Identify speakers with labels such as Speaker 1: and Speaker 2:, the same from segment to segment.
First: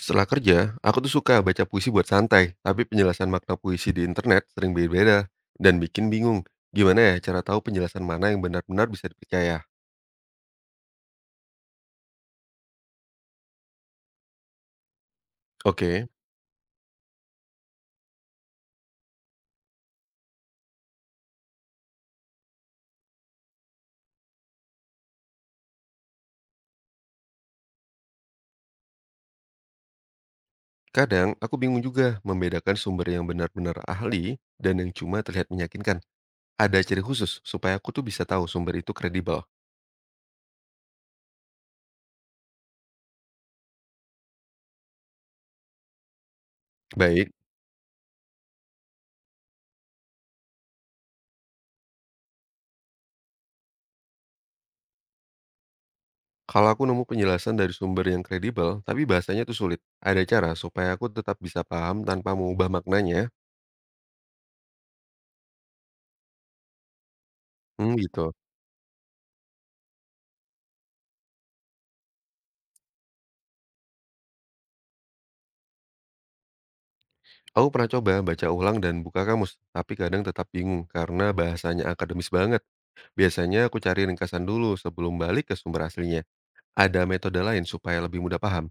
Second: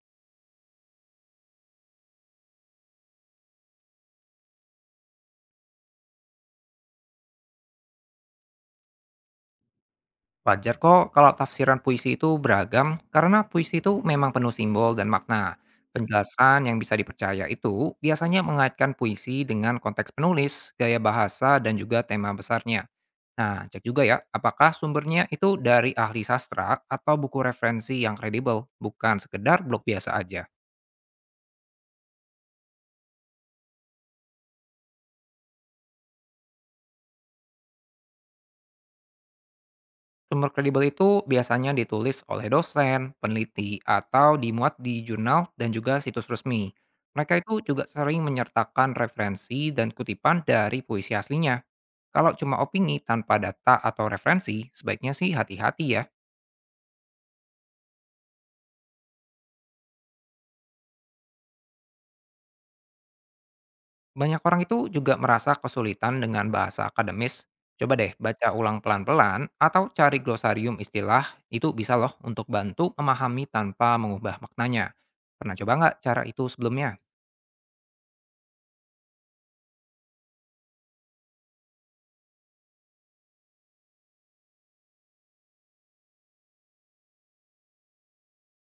Speaker 1: Setelah kerja, aku tuh suka baca puisi buat santai, tapi penjelasan makna puisi di internet sering berbeda dan bikin bingung. Gimana ya cara tahu penjelasan mana yang benar-benar bisa dipercaya?
Speaker 2: Wajar kok kalau tafsiran puisi itu beragam, karena puisi itu memang penuh simbol dan makna.
Speaker 1: Oke,
Speaker 2: Penjelasan yang bisa dipercaya itu biasanya mengaitkan puisi dengan konteks penulis, gaya bahasa, dan juga tema besarnya. Nah, cek juga ya, apakah sumbernya itu dari ahli sastra atau buku referensi yang kredibel, bukan sekedar blog biasa aja.
Speaker 1: kadang aku bingung juga membedakan sumber yang benar-benar ahli dan yang cuma terlihat meyakinkan. Ada ciri khusus supaya aku tuh bisa tahu sumber itu kredibel.
Speaker 2: Sumber kredibel itu biasanya ditulis oleh dosen, peneliti, atau dimuat di jurnal dan juga situs resmi.
Speaker 1: Baik,
Speaker 2: Mereka itu juga sering menyertakan referensi dan kutipan dari puisi aslinya. Kalau cuma opini tanpa data atau referensi, sebaiknya sih hati-hati ya.
Speaker 1: kalau aku nemu penjelasan dari sumber yang kredibel, tapi bahasanya tuh sulit. Ada cara supaya aku tetap bisa paham tanpa mengubah maknanya?
Speaker 2: Banyak orang itu juga merasa kesulitan dengan bahasa akademis. Coba
Speaker 1: Hmm,
Speaker 2: deh
Speaker 1: gitu.
Speaker 2: baca ulang pelan-pelan atau cari glosarium istilah, itu bisa loh untuk bantu memahami tanpa mengubah maknanya. Pernah coba nggak cara itu sebelumnya?
Speaker 1: Aku pernah coba baca ulang dan buka kamus, tapi kadang tetap bingung karena bahasanya akademis banget. Biasanya aku cari ringkasan dulu sebelum balik ke sumber aslinya. Ada metode lain supaya lebih mudah paham?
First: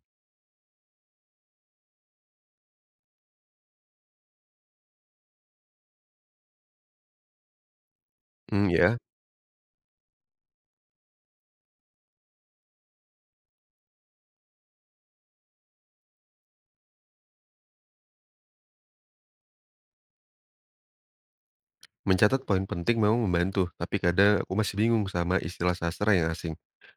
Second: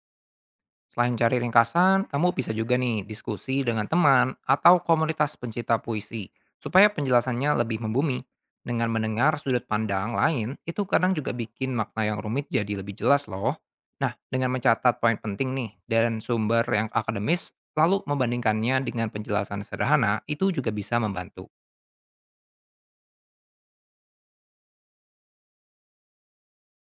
Speaker 2: Selain cari ringkasan, kamu bisa juga nih diskusi dengan teman atau komunitas pencinta puisi, supaya penjelasannya lebih membumi.
Speaker 1: Hmm,
Speaker 2: Dengan
Speaker 1: ya.
Speaker 2: mendengar sudut pandang lain, itu kadang juga bikin makna yang rumit jadi lebih jelas loh. Nah, dengan mencatat poin penting nih, dan sumber yang akademis, lalu membandingkannya dengan penjelasan sederhana, itu juga bisa membantu.
Speaker 1: Mencatat poin penting memang membantu, tapi kadang aku masih bingung sama istilah sastra yang asing.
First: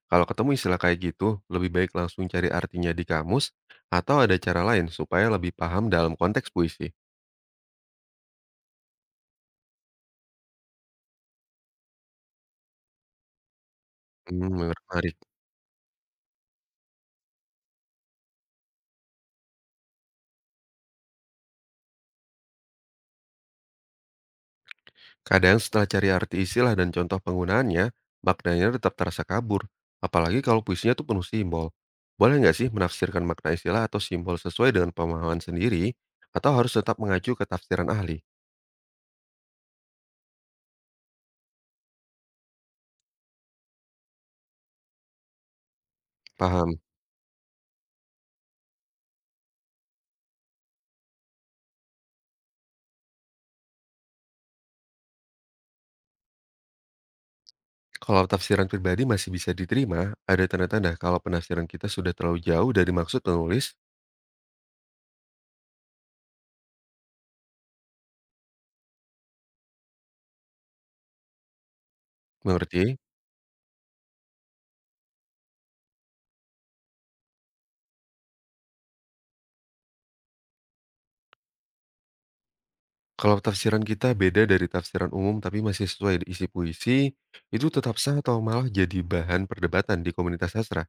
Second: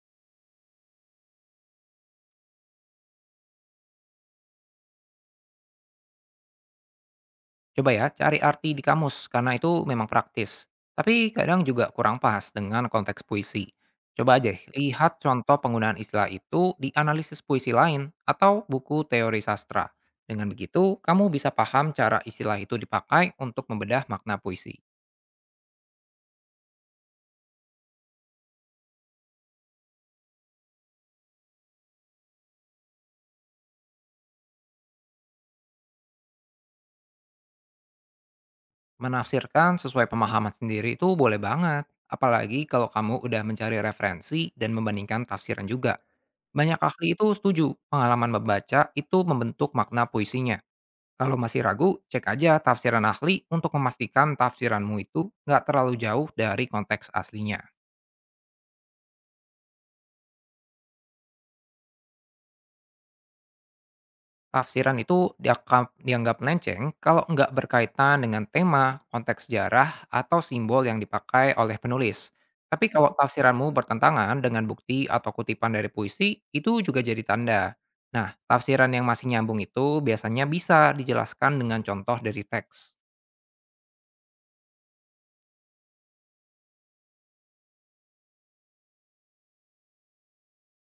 Speaker 1: Kalau ketemu istilah kayak gitu, lebih baik langsung cari artinya di kamus atau ada cara lain supaya lebih paham dalam konteks puisi.
Speaker 2: Coba ya, cari arti di kamus, karena itu memang praktis. Tapi kadang juga kurang pas dengan konteks puisi. Coba
Speaker 1: Hmm,
Speaker 2: aja lihat
Speaker 1: menarik.
Speaker 2: contoh penggunaan istilah itu di analisis puisi lain atau buku teori sastra. Dengan begitu, kamu bisa paham cara istilah itu dipakai untuk membedah makna puisi.
Speaker 1: Kadang setelah cari arti istilah dan contoh penggunaannya, maknanya tetap terasa kabur. Apalagi kalau puisinya tuh penuh simbol. Boleh nggak sih menafsirkan makna istilah atau simbol sesuai dengan pemahaman sendiri? Atau harus tetap mengacu ke tafsiran ahli?
Speaker 2: Menafsirkan sesuai pemahaman sendiri itu boleh banget, apalagi kalau kamu udah mencari referensi dan membandingkan tafsiran juga. Banyak
Speaker 1: Paham.
Speaker 2: ahli itu setuju, pengalaman membaca itu membentuk makna puisinya. Kalau masih ragu, cek aja tafsiran ahli untuk memastikan tafsiranmu itu nggak terlalu jauh dari konteks aslinya.
Speaker 1: Kalau tafsiran pribadi masih bisa diterima, ada tanda-tanda kalau penafsiran kita sudah terlalu jauh dari maksud penulis.
Speaker 2: Tafsiran itu dianggap melenceng kalau nggak berkaitan dengan tema, konteks sejarah, atau simbol yang dipakai oleh penulis. Tapi
Speaker 1: Mengerti?
Speaker 2: kalau tafsiranmu bertentangan dengan bukti atau kutipan dari puisi, itu juga jadi tanda. Nah, tafsiran yang masih nyambung itu biasanya bisa dijelaskan dengan contoh dari teks.
Speaker 1: Kalau tafsiran kita beda dari tafsiran umum tapi masih sesuai isi puisi, itu tetap sah atau malah jadi bahan perdebatan di komunitas sastra.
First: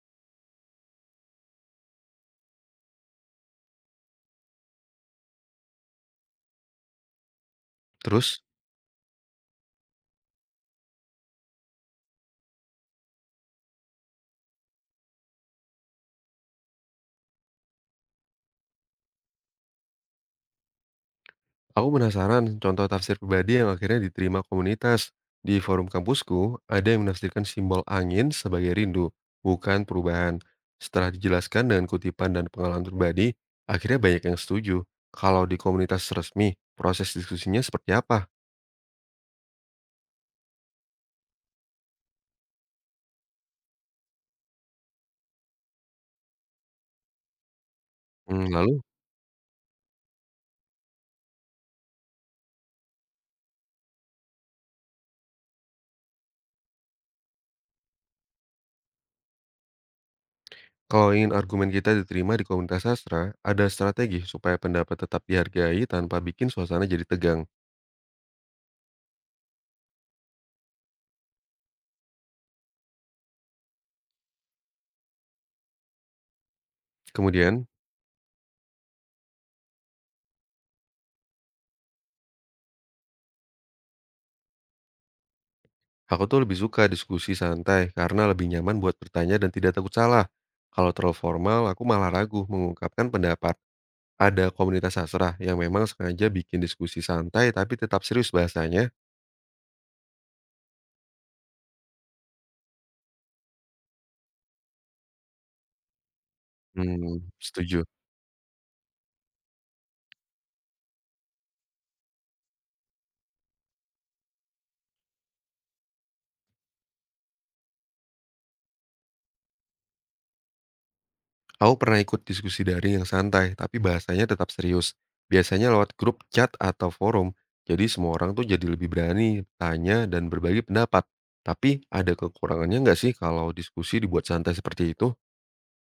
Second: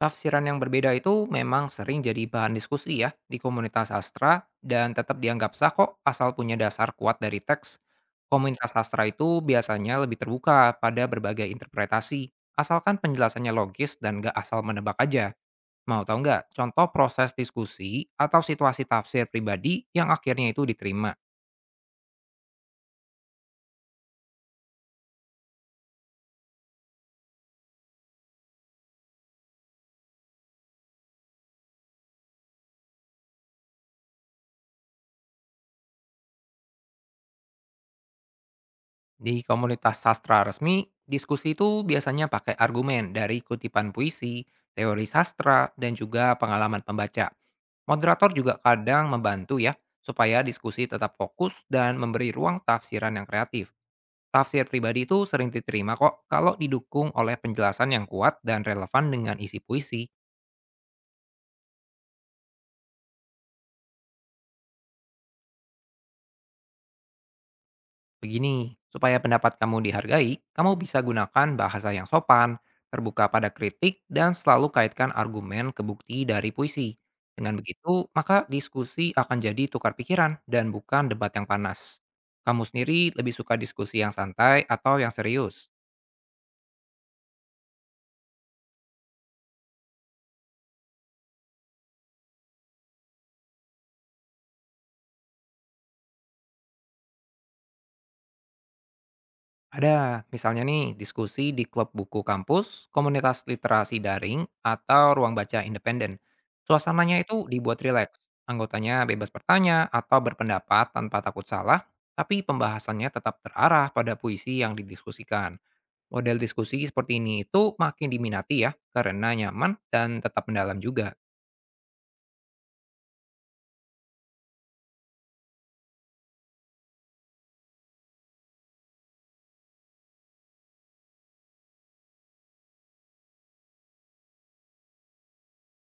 Speaker 2: Tafsiran yang berbeda itu memang sering jadi bahan diskusi ya di komunitas sastra dan tetap dianggap sah kok asal punya dasar kuat dari teks.
Speaker 1: Terus,
Speaker 2: Komunitas sastra itu biasanya lebih terbuka pada berbagai interpretasi, asalkan penjelasannya logis dan gak asal menebak aja. Mau tahu nggak contoh proses diskusi atau situasi tafsir pribadi yang akhirnya itu diterima?
Speaker 1: aku penasaran contoh tafsir pribadi yang akhirnya diterima komunitas. Di forum kampusku, ada yang menafsirkan simbol angin sebagai rindu, bukan perubahan. Setelah dijelaskan dengan kutipan dan pengalaman pribadi, akhirnya banyak yang setuju. Kalau di komunitas resmi, proses diskusinya seperti apa?
Speaker 2: Di komunitas sastra resmi, diskusi itu biasanya pakai argumen dari kutipan puisi, teori sastra, dan juga pengalaman pembaca. Moderator
Speaker 1: Hmm,
Speaker 2: juga
Speaker 1: lalu,
Speaker 2: kadang membantu ya, supaya diskusi tetap fokus dan memberi ruang tafsiran yang kreatif. Tafsir pribadi itu sering diterima kok kalau didukung oleh penjelasan yang kuat dan relevan dengan isi puisi.
Speaker 1: kalau ingin argumen kita diterima di komunitas sastra, ada strategi supaya pendapat tetap dihargai tanpa bikin suasana jadi tegang.
Speaker 2: Begini, supaya pendapat kamu dihargai, kamu bisa gunakan bahasa yang sopan, terbuka pada kritik, dan selalu kaitkan argumen ke bukti dari puisi. Dengan
Speaker 1: Kemudian,
Speaker 2: begitu, maka diskusi akan jadi tukar pikiran dan bukan debat yang panas. Kamu sendiri lebih suka diskusi yang santai atau yang serius?
Speaker 1: aku tuh lebih suka diskusi santai karena lebih nyaman buat bertanya dan tidak takut salah. Kalau terlalu formal, aku malah ragu mengungkapkan pendapat. Ada komunitas sastra yang memang sengaja bikin diskusi santai tapi tetap serius bahasanya.
Speaker 2: Ada, misalnya nih, diskusi di klub buku kampus, komunitas literasi daring, atau ruang baca independen.
Speaker 1: Hmm,
Speaker 2: Suasananya itu dibuat
Speaker 1: setuju.
Speaker 2: rileks. Anggotanya bebas bertanya atau berpendapat tanpa takut salah, tapi pembahasannya tetap terarah pada puisi yang didiskusikan. Model diskusi seperti ini itu makin diminati ya, karena nyaman dan tetap mendalam juga.
Speaker 1: Aku pernah ikut diskusi daring yang santai tapi bahasanya tetap serius. Biasanya lewat grup chat atau forum. Jadi semua orang tuh jadi lebih berani tanya dan berbagi pendapat. Tapi ada kekurangannya nggak sih kalau diskusi dibuat santai seperti itu?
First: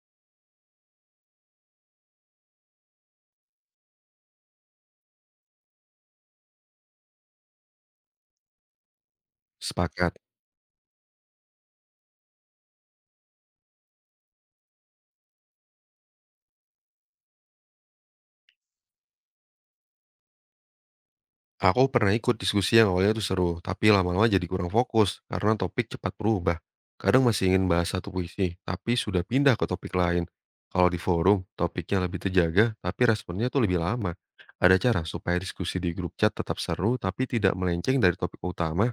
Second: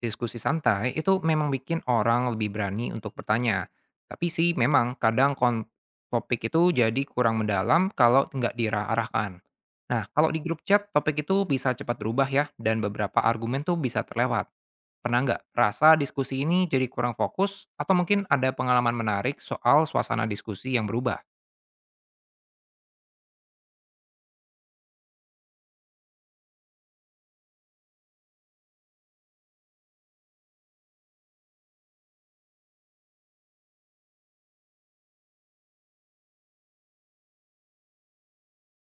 Speaker 2: Diskusi santai itu memang bikin orang lebih berani untuk bertanya. Tapi sih memang kadang topik itu jadi kurang mendalam kalau nggak diarahkan. Nah,
Speaker 1: Sepakat.
Speaker 2: kalau di grup chat, topik itu bisa cepat berubah ya, dan beberapa argumen tuh bisa terlewat. Pernah nggak rasa diskusi ini jadi kurang fokus, atau mungkin ada pengalaman menarik soal suasana diskusi yang berubah?
Speaker 1: Aku pernah ikut diskusi yang awalnya itu seru, tapi lama-lama jadi kurang fokus karena topik cepat berubah. Kadang masih ingin bahas satu puisi, tapi sudah pindah ke topik lain. Kalau di forum, topiknya lebih terjaga, tapi responnya tuh lebih lama. Ada cara supaya diskusi di grup chat tetap seru, tapi tidak melenceng dari topik utama?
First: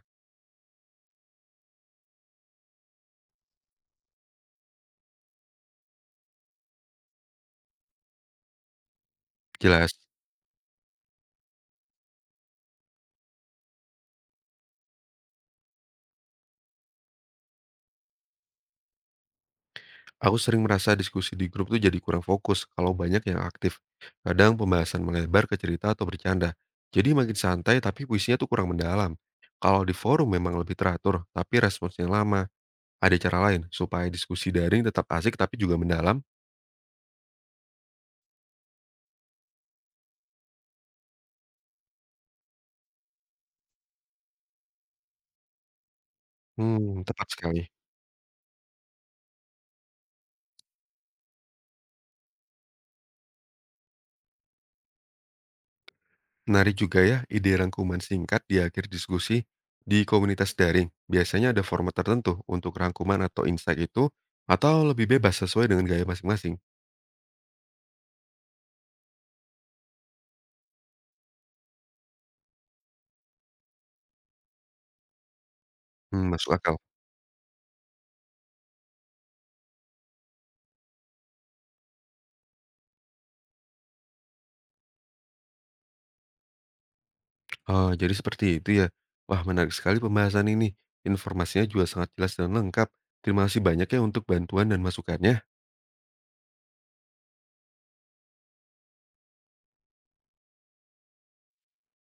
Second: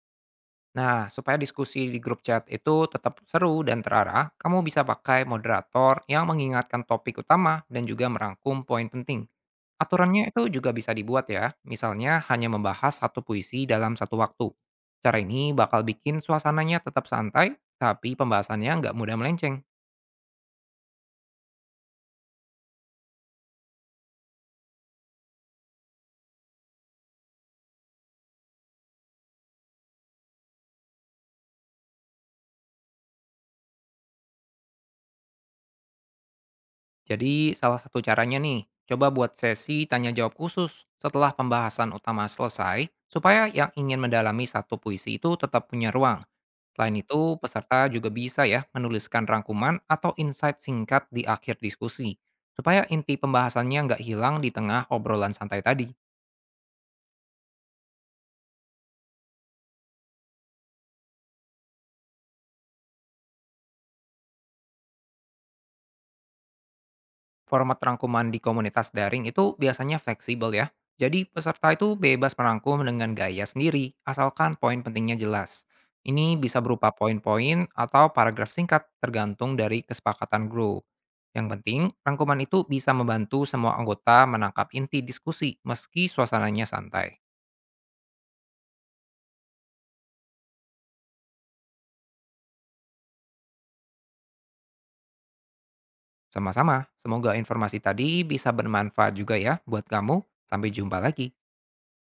Speaker 2: Nah, supaya diskusi di grup chat itu tetap seru dan terarah, kamu bisa pakai moderator yang mengingatkan topik utama dan juga merangkum poin penting.
Speaker 1: Jelas.
Speaker 2: Aturannya itu juga bisa dibuat ya, misalnya hanya membahas satu puisi dalam satu waktu. Cara ini bakal bikin suasananya tetap santai, tapi pembahasannya nggak mudah melenceng.
Speaker 1: Aku sering merasa diskusi di grup tuh jadi kurang fokus kalau banyak yang aktif. Kadang pembahasan melebar ke cerita atau bercanda. Jadi makin santai tapi puisinya tuh kurang mendalam. Kalau di forum memang lebih teratur, tapi responsnya lama. Ada cara lain supaya diskusi daring tetap asik tapi juga mendalam?
Speaker 2: Jadi salah satu caranya nih, coba buat sesi tanya jawab khusus setelah pembahasan utama selesai, supaya yang ingin mendalami satu puisi itu tetap punya ruang. Selain
Speaker 1: Hmm, tepat
Speaker 2: itu,
Speaker 1: sekali.
Speaker 2: peserta juga bisa ya menuliskan rangkuman atau insight singkat di akhir diskusi, supaya inti pembahasannya nggak hilang di tengah obrolan santai tadi.
Speaker 1: Menarik juga ya ide rangkuman singkat di akhir diskusi di komunitas daring. Biasanya ada format tertentu untuk rangkuman atau insight itu atau lebih bebas sesuai dengan gaya masing-masing.
Speaker 2: Format rangkuman di komunitas daring itu biasanya fleksibel ya. Jadi peserta itu bebas merangkum dengan gaya sendiri, asalkan poin pentingnya jelas.
Speaker 1: Hmm,
Speaker 2: Ini
Speaker 1: masuk
Speaker 2: bisa
Speaker 1: akal.
Speaker 2: berupa poin-poin atau paragraf singkat tergantung dari kesepakatan grup. Yang penting, rangkuman itu bisa membantu semua anggota menangkap inti diskusi meski suasananya santai.
Speaker 1: Oh, jadi seperti itu ya. Wah, menarik sekali pembahasan ini. Informasinya juga sangat jelas dan lengkap. Terima kasih banyak ya untuk bantuan dan masukannya.
Speaker 2: Sama-sama, semoga informasi tadi bisa bermanfaat juga ya buat kamu. Sampai jumpa lagi.